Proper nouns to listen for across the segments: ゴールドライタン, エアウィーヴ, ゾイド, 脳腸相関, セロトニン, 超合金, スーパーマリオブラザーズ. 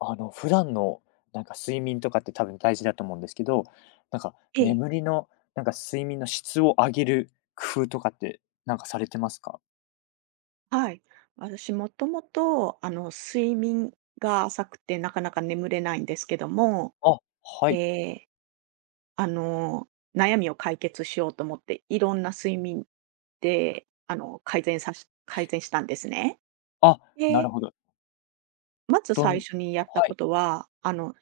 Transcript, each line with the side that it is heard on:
left: 普段の睡眠とかって多分大事だと思うんですけど、なんか
right: ええ、
left: 眠りの、睡眠の質を上げる工夫とかってされてますか？
right: はい。私もともと、睡眠が浅くてなかなか眠れないんですけども、
left: あ、はい。
right: で、あの、悩みを解決しようと思って、いろんな睡眠で、改善したんですね。
left: あ、なる
right: で、
left: ほど。
right: まず
left: ど
right: 最
left: ん
right: 初にやった
left: は
right: こ
left: い。
right: とは、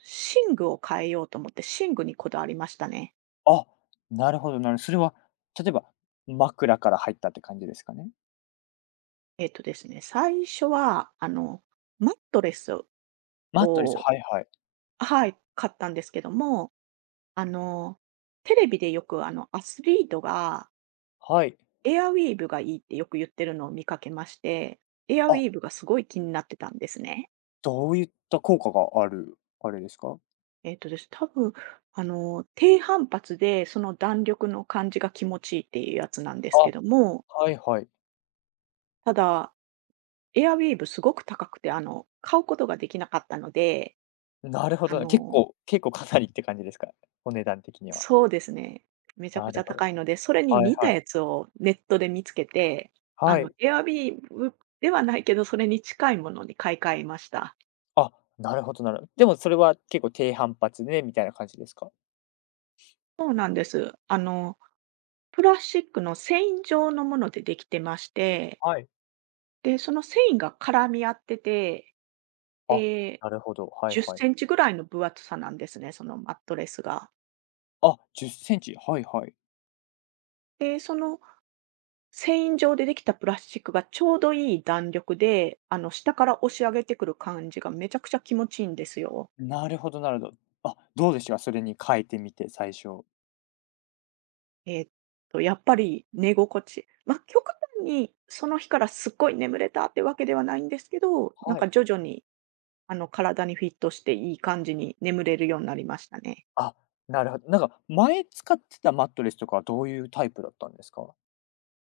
right: 寝具を変えようと思って、寝具にこだわりましたね。
left: あ、なるほど。それは例えば、枕から入ったって感じですかね？
right: えっとですね、最初は、マットレス
left: マットレス、
right: を、
left: はいはい。
right: はい、買ったんですけども、あの、テレビでよくアスリートが
left: はい。
right: エアウィーヴがいいってよく言ってるのを見かけまして、エアウ
left: あ、
right: ィーヴがすごい気になってたんですね。
left: どういった効果があるですか？
right: えっとです、多分、低反発でその弾力の感じが気持ちいいっていうやつなんで
left: あ、
right: すけども、
left: はいはい。
right: ただ、エアウィーヴすごく高くて、買うことができなかったので、
left: なるほ
right: あ
left: どな。結
right: の
left: 構結構かなりって感じですか？お値段的には。
right: そうですね。めちゃ
left: な
right: くち
left: る
right: ゃ
left: ほど。
right: 高いので、それに
left: はい
right: 似
left: は
right: た
left: い。
right: やつをネットで見つけて、
left: はい。
right: Airb n b ではないけど、それに近いものに買い替えました。
left: あ、なるほどなるほど。でもそれは結構低反発でねみたいな感じですか？
right: そうなんです。プラスチックの繊維状のものでできてまして、
left: はい。
right: で、その繊維が絡み合ってて、
left: あ、
right: で、
left: なるほど、はい
right: 10セ
left: はい。
right: ンチぐらいの分厚さなんですね、そのマットレスが。
left: あ、10センチ、はいはい。
right: で、その繊維状でできたプラスチックがちょうどいい弾力で、下から押し上げてくる感じがめちゃくちゃ気持ちいいんですよ。
left: なるほどなるほど。あ、どうでしたか？それに変えてみて、最初。
right: えっやっぱり寝心地。まあ、極端にその日からすっごい眠れたってわけではないんですけど、なん
left: は
right: か
left: い。
right: 徐々に、体にフィットしていい感じに眠れるようになりましたね。
left: あ、なるほど。なんか前使ってたマットレスとかはどういうタイプだったんですか？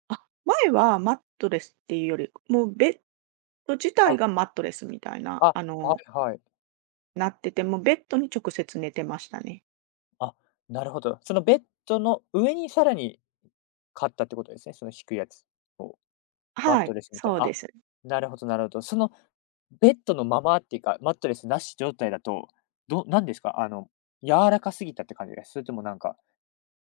right: あ、前はマットレスっていうより、もうベッド自体
left: あ、
right: がマットレスみたいな、
left: あ、はいはい。
right: なってて、もうベッドに直接寝てましたね。
left: あ、なるほど。そのベッドの上にさらに買ったってことですね、その低いやつを。マッ
right: は
left: ト
right: い、
left: レスみたい
right: そう
left: な。
right: で
left: あ、
right: す。
left: なるほどなるほど。そのベッドのままっていうか、マットレスなし状態だと、なんですか？柔らかすぎたって感じです？それともなんか、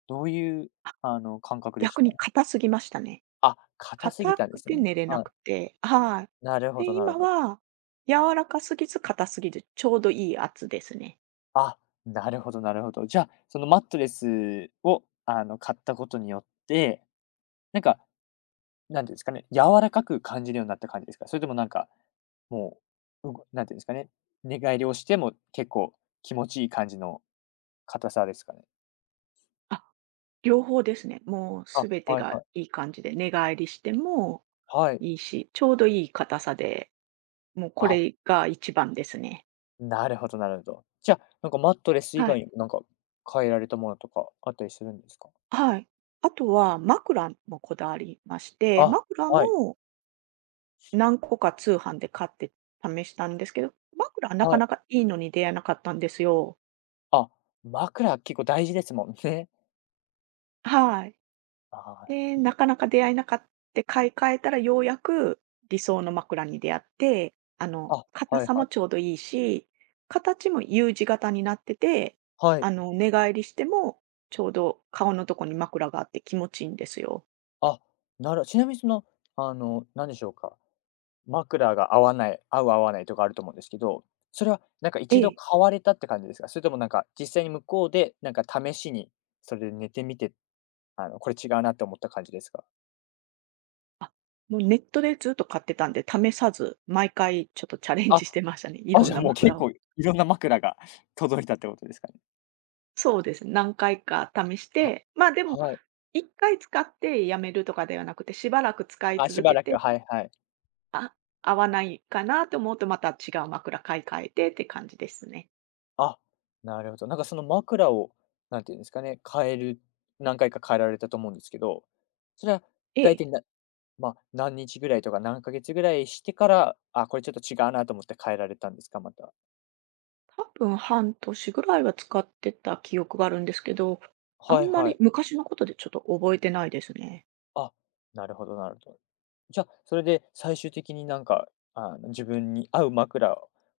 left: どういう、あの、感覚でし
right: 逆
left: た？
right: に硬すぎましたね。
left: あ、硬すぎ
right: 硬
left: たんで
right: く
left: す
right: て
left: ね。
right: 寝れな
left: はい。
right: くて、はい。
left: なるほど
right: で、
left: なる
right: 今
left: ほど。
right: は柔らかすぎず硬すぎず、ちょうどいい圧ですね。
left: あ、なるほどなるほど。じゃあ、そのマットレスを、買ったことによって、なんかなんていうんですかね、柔らかく感じるようになった感じですか？それともなんか、もう、うなんていうんですかね、寝返りをしても結構気持ちいい感じの硬さですかね？
right: あ、両方ですね。もう
left: あ、
right: すべて
left: はい
right: が
left: はい。
right: いい感じで、寝返りしても
left: はい。
right: いいし、ちょうどいい硬さで、もうこ
left: あ、
right: れが一番ですね。
left: なるほどなるほど。じゃあ、マットレス以
right: は
left: 外
right: い。
left: に変えられたものとかあったりするんですか？
right: はい。あとは枕もこだわりまして、
left: あ、
right: 枕
left: はい、
right: も何個か通販で買って試したんですけど、枕はなか
left: はい。
right: なかいいのに出会えなかったんですよ。
left: あ、枕結構大事ですもんね。
right: はい。
left: あ
right: で、なかなか出会えなかって買い替えたらようやく理想の枕に出会って、
left: あ、あ、
right: 硬
left: はい
right: さ
left: は
right: もち
left: い。
right: ょうどいいし、形も U 字型になってて、
left: はい。
right: 寝返りしてもちょうど顔のとこに枕があって気持ちいいんですよ。
left: あ、ちなみにその、あの、なんでしょうか枕が合う合わないとかあると思うんですけど、それはなんか
right: え
left: 一度
right: え。
left: 買われたって感じですか？それともなんか実際に向こうで、なんか試しにそれで寝てみて、これ違うなって思った感じですか？
right: あ、もうネットでずっと買ってたんで試さず、毎回ちょっとチャレン
left: あ、
right: ジしてましたね、い
left: あ、
right: ろん
left: じゃあ
right: な
left: もう結
right: 枕を。
left: 構いろんな枕が 届いたってことですかね？
right: そうですね、何回か試し
left: あ、
right: て、まあでも、
left: はい。
right: 1回使ってやめるとかではなくて、しばらく使い
left: あ、し
right: 続
left: ば
right: け
left: ら
right: て
left: く、はいはい。
right: あ、合わないかなと思うと、また違う枕買い替えてって感じですね。
left: あ、なるほど。なんかその枕を、何て言うんですかね、変える何回か変えられたと思うんですけど、それは
right: え
left: 大
right: え。
left: 体なまあ、何日ぐらいとか何ヶ月ぐらいしてから、あ、これちょっと違うなと思って変えられたんですか？また。
right: 多分半年ぐらいは使ってた記憶があるんですけど、あ
left: は
right: ん
left: い
right: ま
left: は
right: り
left: い。
right: 昔のことでちょっと覚えてないですね。
left: あ、なるほどなるほど。じゃあ、それで最終的に自分に合う枕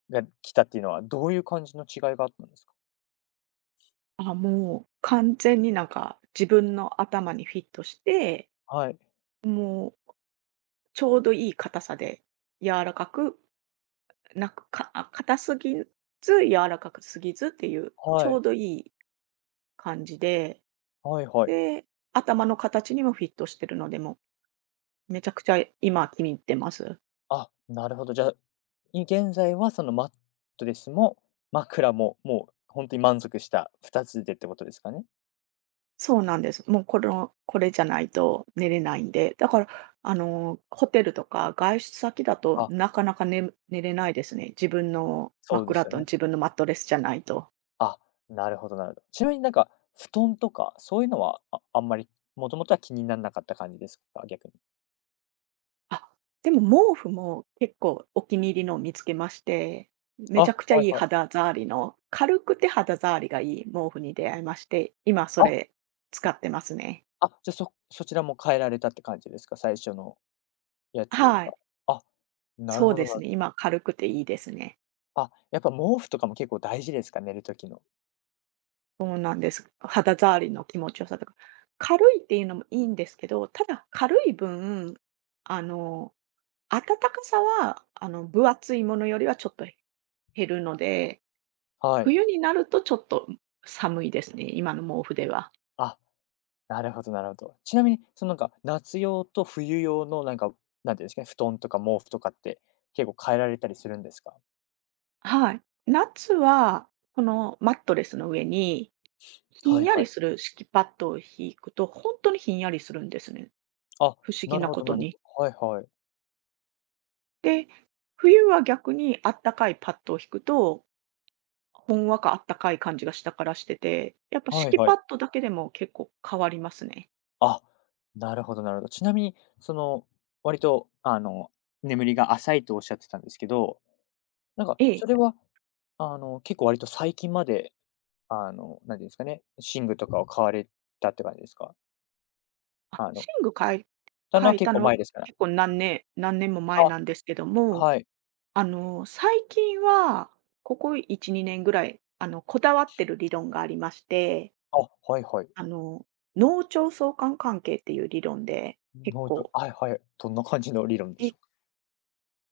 left: が来たっていうのは、どういう感じの違いがあったんですか？
right: あ、もう完全になんか自分の頭にフィットして、
left: はい。
right: もうちょうどいい硬さで柔らかく、なんか、硬すぎず、柔らかくすぎずっていう、ち
left: は
right: ょう
left: い。
right: どいい感じで、
left: はいはい。
right: で、頭の形にもフィットしてるので、もうめちゃくちゃ今気に入ってます。
left: あ、なるほど。じゃあ、現在はそのマットレスも枕も、もう本当に満足した2つでってことですかね？
right: そうなんです。もうこれじゃないと寝れないんで、だから、ホテルとか外出先だと
left: あ、
right: なかなか寝れないですね。自分の
left: そうで
right: 枕
left: すよ
right: と
left: ね。
right: 自分のマットレスじゃないと。
left: あ、なるほどなるほど。ちなみに布団とか、そういうのは、あんまり、もともとは気になんなかった感じですか？逆に。
right: あ、でも毛布も結構お気に入りのを見つけまして、めち
left: あ、
right: ゃくちゃ
left: は
right: い
left: い
right: い
left: はい。
right: 肌触りの、軽くて肌触りがいい毛布に出会いまして、今そ
left: あ、
right: れ使ってますね。
left: あ、じゃ、そちらも変えられたって感じですか？最初のやつより
right: はい。
left: か。あ、なる
right: そう
left: ほど
right: で
left: な
right: す
left: る
right: ね、今軽くていいですね。
left: あ、やっぱ毛布とかも結構大事ですか？寝る時の。
right: そうなんです。肌触りの気持ちよさとか。軽いっていうのもいいんですけど、ただ軽い分、あの、暖かさは、分厚いものよりはちょっと減るので、
left: はい。
right: 冬になるとちょっと寒いですね、今の毛布では。
left: あ、なるほどなるほど。ちなみに、夏用と冬用のなんていうんですかね、布団とか毛布とかって、結構変えられたりするんですか？
right: はい。夏は、このマットレスの上に、ひん
left: はい
right: や
left: は
right: り
left: い。
right: する敷きパッドを敷くと、本当にひんやりするんですね。
left: あ、
right: 不思議
left: なる
right: な
left: ほ
right: こ
left: ど
right: と
left: なる
right: に。
left: ほど。はいはい。
right: で、冬は逆にあったかいパッドを敷くとほんわかあったかい感じが下からしてて、やっぱ
left: はい
right: 敷き
left: は
right: パッ
left: い。
right: ドだけでも結構変わりますね。
left: あ、なるほどなるほど。ちなみに、その、割と、眠りが浅いとおっしゃってたんですけど、
right: ええ。
left: それは、結構割と最近まで、なんていうんですかね、寝具とかを買われたって感じですか？
right: あ、
left: あの、
right: 寝具かい
left: たの
right: 変
left: は
right: えた
left: 結構
right: のは
left: 前ですから。
right: 結構何年も前
left: あ、
right: なんですけども、
left: はい。
right: 最近は、ここ1、2年ぐらい、こだわってる理論がありまして、
left: あ、はいはい。
right: あの、脳腸相関関係っていう理論で、結
left: 脳と、
right: 構、
left: はいはい。どんな感じの理論でし
right: い
left: ょうか？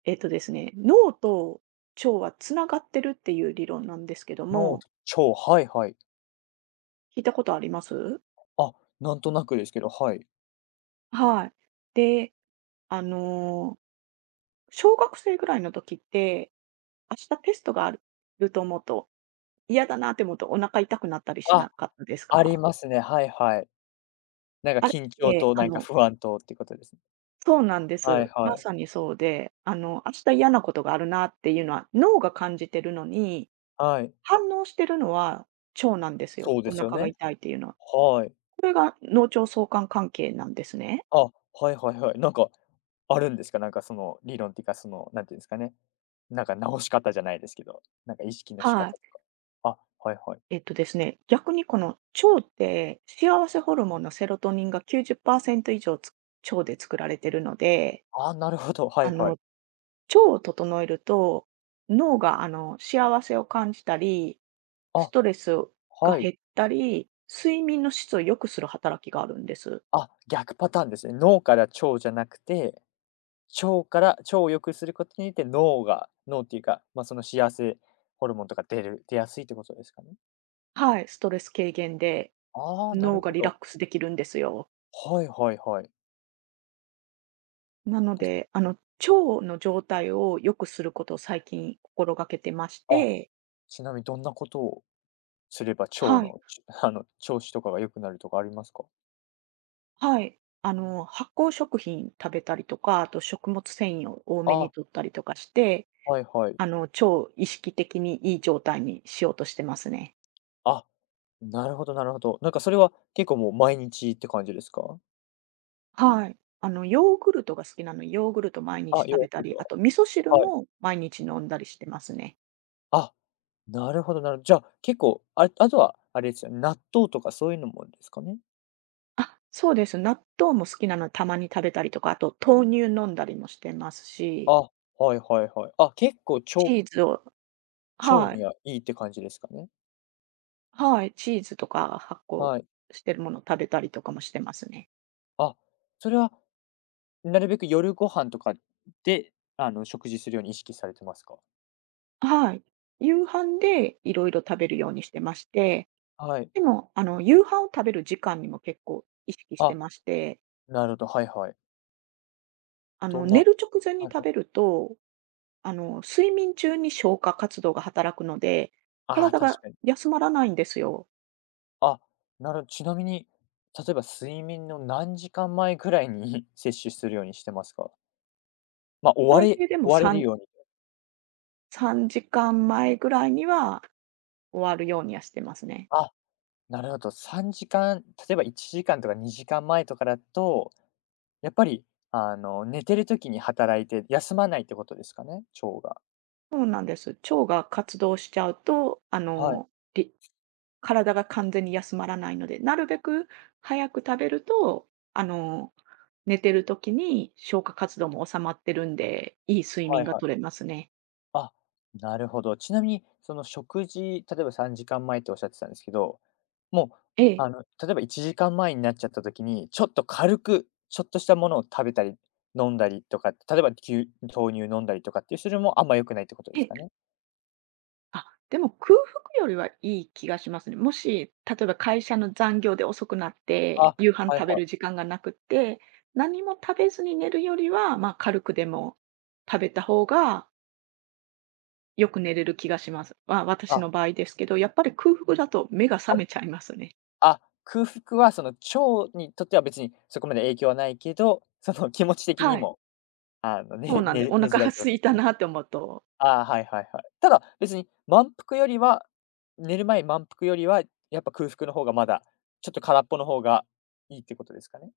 right: えっとですね、脳と腸はつながってるっていう理論なんですけど
left: 脳
right: も、
left: と腸、はいはい。
right: 聞いたことあります？
left: あ、なんとなくですけど、はい。
right: はい。で、あの、小学生ぐらいの時って、明日テストがあると思うと、嫌だなって思うとお腹痛くなったりし
left: あ、
right: なかったです
left: あり
right: か？
left: ますね。はいはい。なんか
right: あれ
left: 緊張
right: って、
left: と
right: あの
left: 不安とってことですね。
right: そうなんで
left: はい
right: す。
left: は
right: ま
left: い。
right: さにそうで、明日嫌なことがあるなっていうのは脳が感じてるのに、
left: はい。
right: 反応してるのは腸なんです
left: そ
right: よ、
left: う
right: お
left: ですよ
right: 腹が
left: ね。
right: 痛いっていうのは。
left: はい。
right: これが脳腸相関関係なんですね。
left: あ、はいはいはい。なんか、あるんですか？その理論っていうか、その、なんていうんですかね、なんか直し方じゃないですけど、なんか意識の仕方
right: は
left: と
right: い。
left: か。あ、はいはい。
right: えっとですね、逆にこの腸って幸せホルモンのセロトニンが90%以上腸で作られてるので、
left: あ、なるほど、は
right: あ
left: いは
right: の、
left: い。
right: 腸を整えると、脳が幸せを感じたり、ス
left: あ、
right: トレスが
left: はい。
right: 減ったり、睡眠の質を良くする働きがあるんです。
left: あ、逆パターンですね。脳から腸じゃなくて、腸から腸を良くすることによって脳っていうか、ま、その幸せホルモンとか出やすいってことですかね？
right: はい、ストレス軽減で
left: ああ、なる
right: 脳が
left: ほ
right: リラッ
left: ど。
right: クスできるんですよ。
left: はいはいはい。
right: なの
left: です
right: で、腸の状態を良くすることを最近心がけてまし
left: あ、
right: て、
left: ちなみにどんなことを？すれば腸
right: はい。
left: の、調子とかが良くなるとかありますか？
right: はい。発酵食品食べたりとか、あと食物繊維を多めに
left: あ、
right: 摂ったりとかして、
left: はいはい。
right: 超意識的にいい状態にしようとしてますね。
left: あ、なるほどなるほど。なんかそれは結構もう毎日って感じですか？
right: はい。ヨーグルトが好きなので、ヨーグルト毎日
left: あ、
right: 食
left: ヨ
right: べ
left: ー
right: た
left: グル
right: り、
left: ト
right: あ
left: は、
right: と味噌汁
left: はい。
right: も毎日飲んだりしてますね。
left: あ、なるほどなるほど。じゃあ、結構、あ、あとはあれですよね、納豆とかそういうのもですかね？
right: あ、そうです。納豆も好きなのでたまに食べたりとか、あと豆乳飲んだりもしてますし、
left: あ、はいはいはい。あ、結構
right: チーズを
left: 腸
right: はい、
left: にはいいって感じですかね？
right: はい、チーズとか発酵
left: はい。
right: してるものを食べたりとかもしてますね。
left: あ、それはなるべく夜ご飯とかで、食事するように意識されてますか？
right: はい。夕飯でいろいろ食べるようにしてまして、
left: はい。
right: でも、夕飯を食べる時間にも結構意識して
left: あ、
right: まして、
left: なるほど、はいはい。どんな
right: 寝
left: は
right: る直前
left: い
right: に
left: はい。
right: 食べると、睡眠中に消化活動が働くので、
left: ああ、
right: 体
left: 確
right: が
left: かに。
right: 休まらないんですよ。
left: あ、ちなみに、例えば睡眠の何時間前ぐらいに 摂取するようにしてますか？まあ、
right: 最低でも
left: 終われるように。
right: 3時間前ぐらいには終わるようにはしてますね。
left: あ、なるほど。3時間、例えば1時間とか2時間前とかだと、やっぱり、寝てる時に働いて休まないってことですかね、腸が。
right: そうなんです。腸が活動しちゃうと、
left: はい。
right: り体が完全に休まらないので、なるべく早く食べると、あの、寝てる時に消化活動も収まってるんで、いい睡
left: は
right: 眠
left: い
right: が
left: はい。
right: 取れますね。
left: あ、なるほど。ちなみに、その食事、例えば3時間前っておっしゃってたんですけど、もう、
right: ええ、
left: あの、例えば1時間前になっちゃった時に、ちょっと軽く、ちょっとしたものを食べたり、飲んだりとか、例えば、豆乳飲んだりとかっていう、それもあんま良くないってことで
right: え
left: す
right: え、
left: かね？
right: あ、でも空腹よりはいい気がしますね。もし、例えば会社の残業で遅くなっ
left: あ、
right: て、夕飯
left: はい
right: 食べ
left: は
right: る時
left: い。
right: 間がなくって、何も食べずに寝るよりは、ま、軽くでも食べた方がよく寝れる気がします。ま、私
left: あ、
right: の場合ですけど、やっぱり空腹だと目が覚
left: あ
right: めちゃいますね。
left: あ、空腹はその腸にとっては別にそこまで影響はないけど、その気持ち的
right: は
left: に
right: い。
left: も、寝
right: そう
left: ね
right: なんで、
left: 寝
right: お
left: 寝
right: 腹
left: づら
right: が
left: いってこと
right: 空
left: で
right: い
left: すか
right: た
left: ね？
right: なって思うと、
left: ああ、はいはいはい。ただ、別に満腹よりは寝る前満腹よりは、やっぱ空腹の方がまだ、ちょっと空っぽの方がいいってことですかね？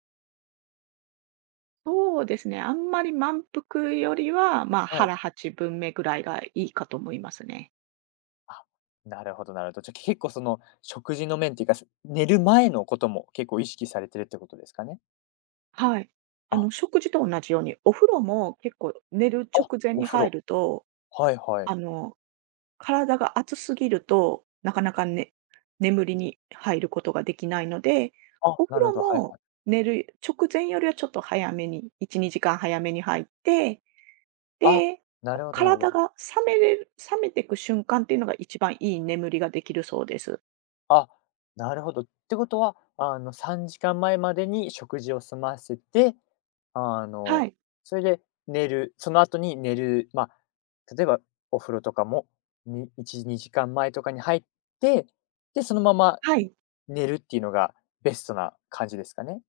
right: そうですね、あんまり満腹よりは、まあ、
left: はい。
right: 腹8分目ぐらいがいいかと思いますね。
left: あ、なるほどなるほど。じゃ、結構その食事の面っていうか、寝る前のことも結構意識されてるってことですかね？
right: はい。
left: あ、
right: 食事と同じように、お風呂も結構寝る
left: あ、
right: 直前
left: お
right: に
left: 風
right: 入
left: 呂。
right: ると、
left: はいはい。
right: あの、体が熱すぎると、なかなかね眠りに入ることができないので、
left: あ、
right: お風
left: なるほ
right: 呂
left: ど、はいは
right: も
left: い。
right: 寝る直前よりはちょっと早めに、1、2時間早めに入って
left: あ、
right: で、
left: な
right: こ
left: る
right: う
left: ほどなるほ
right: 体
left: ど。
right: が冷めていく瞬間っていうのが一番いい眠りができるそうです。
left: あ、なるほど。ってことは、3時間前までに食事を済ませて、あ
right: は
left: の、
right: い。
left: それで寝る、その後に寝る、まあ、例えばお風呂とかも、1、2時間前とかに入って、で、そのまま
right: はい。
left: 寝るっていうのがベストな感じですかね。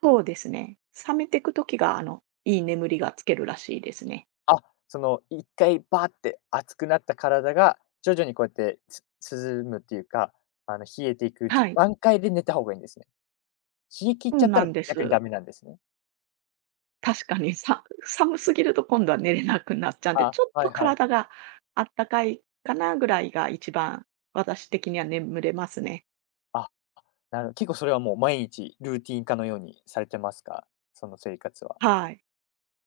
right: そうですね。冷めていく時が、いい眠りがつけるらしいですね。
left: あ、その一回バーって熱くなった体が徐々にこうやって、す涼むっていうか、冷えていく、
right: はい。
left: 段階で寝た方がいいんですね。冷え切っ
right: そ
left: ち
right: う
left: ゃった
right: な
left: ら
right: んで
left: 逆に
right: す。
left: ダメなんですね。
right: 確かに、寒すぎると今度は寝れなくなっちゃうんで、
left: あ、
right: ちょっ
left: は
right: と
left: いはい。
right: 体があったかいかなぐらいが一番、私的には眠れますね。
left: あ、結構それはもう毎日ルーティン化のようにされてますか？その生活は。
right: はい。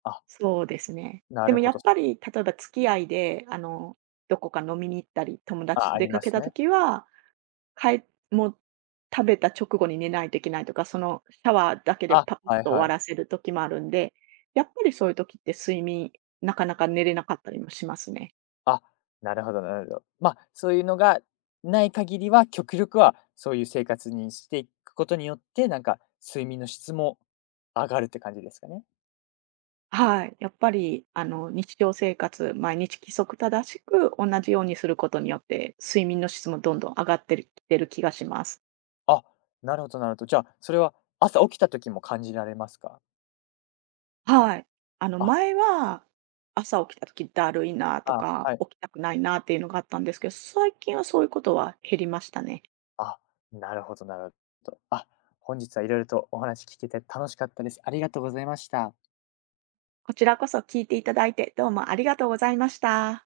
left: あ、
right: そうですね。
left: な
right: でも
left: る
right: や
left: ほど。
right: っぱり、例えば付き合いで、どこか飲みに行ったり、友達
left: あ、
right: と
left: あ
right: 出
left: り
right: か
left: ま
right: け
left: す
right: た
left: ね。
right: 時は、帰っもう食べた直後に寝ないといけないとか、そのシャワーだけで
left: あ、
right: パッ
left: はい
right: と終
left: は
right: わ
left: い。
right: らせる時もあるんで、やっぱりそういう時って睡眠、なかなか寝れなかったりもしますね。
left: あ、なるほどなるほど。まあ、そういうのがない限りは、極力はそういう生活にしていくことによって、なんか睡眠の質も上がるって感じですかね？
right: はい。やっぱり、日常生活、毎日規則正しく同じようにすることによって、睡眠の質もどんどん上がってるきてる気がします。
left: あ、なるほどなるほど。じゃあ、それは朝起きた時も感じられますか？
right: はい。
left: あ、
right: 前は、朝起きた時だるいなと
left: あ、
right: か、
left: はい。
right: 起きたくないなっていうのがあったんですけど、最近はそういうことは減りましたね。
left: あ、なるほどなるほど。あ、本日はいろいろとお話聞けて楽しかったです。ありがとうございました。
right: こちらこそ聞いていただいて、どうもありがとうございました。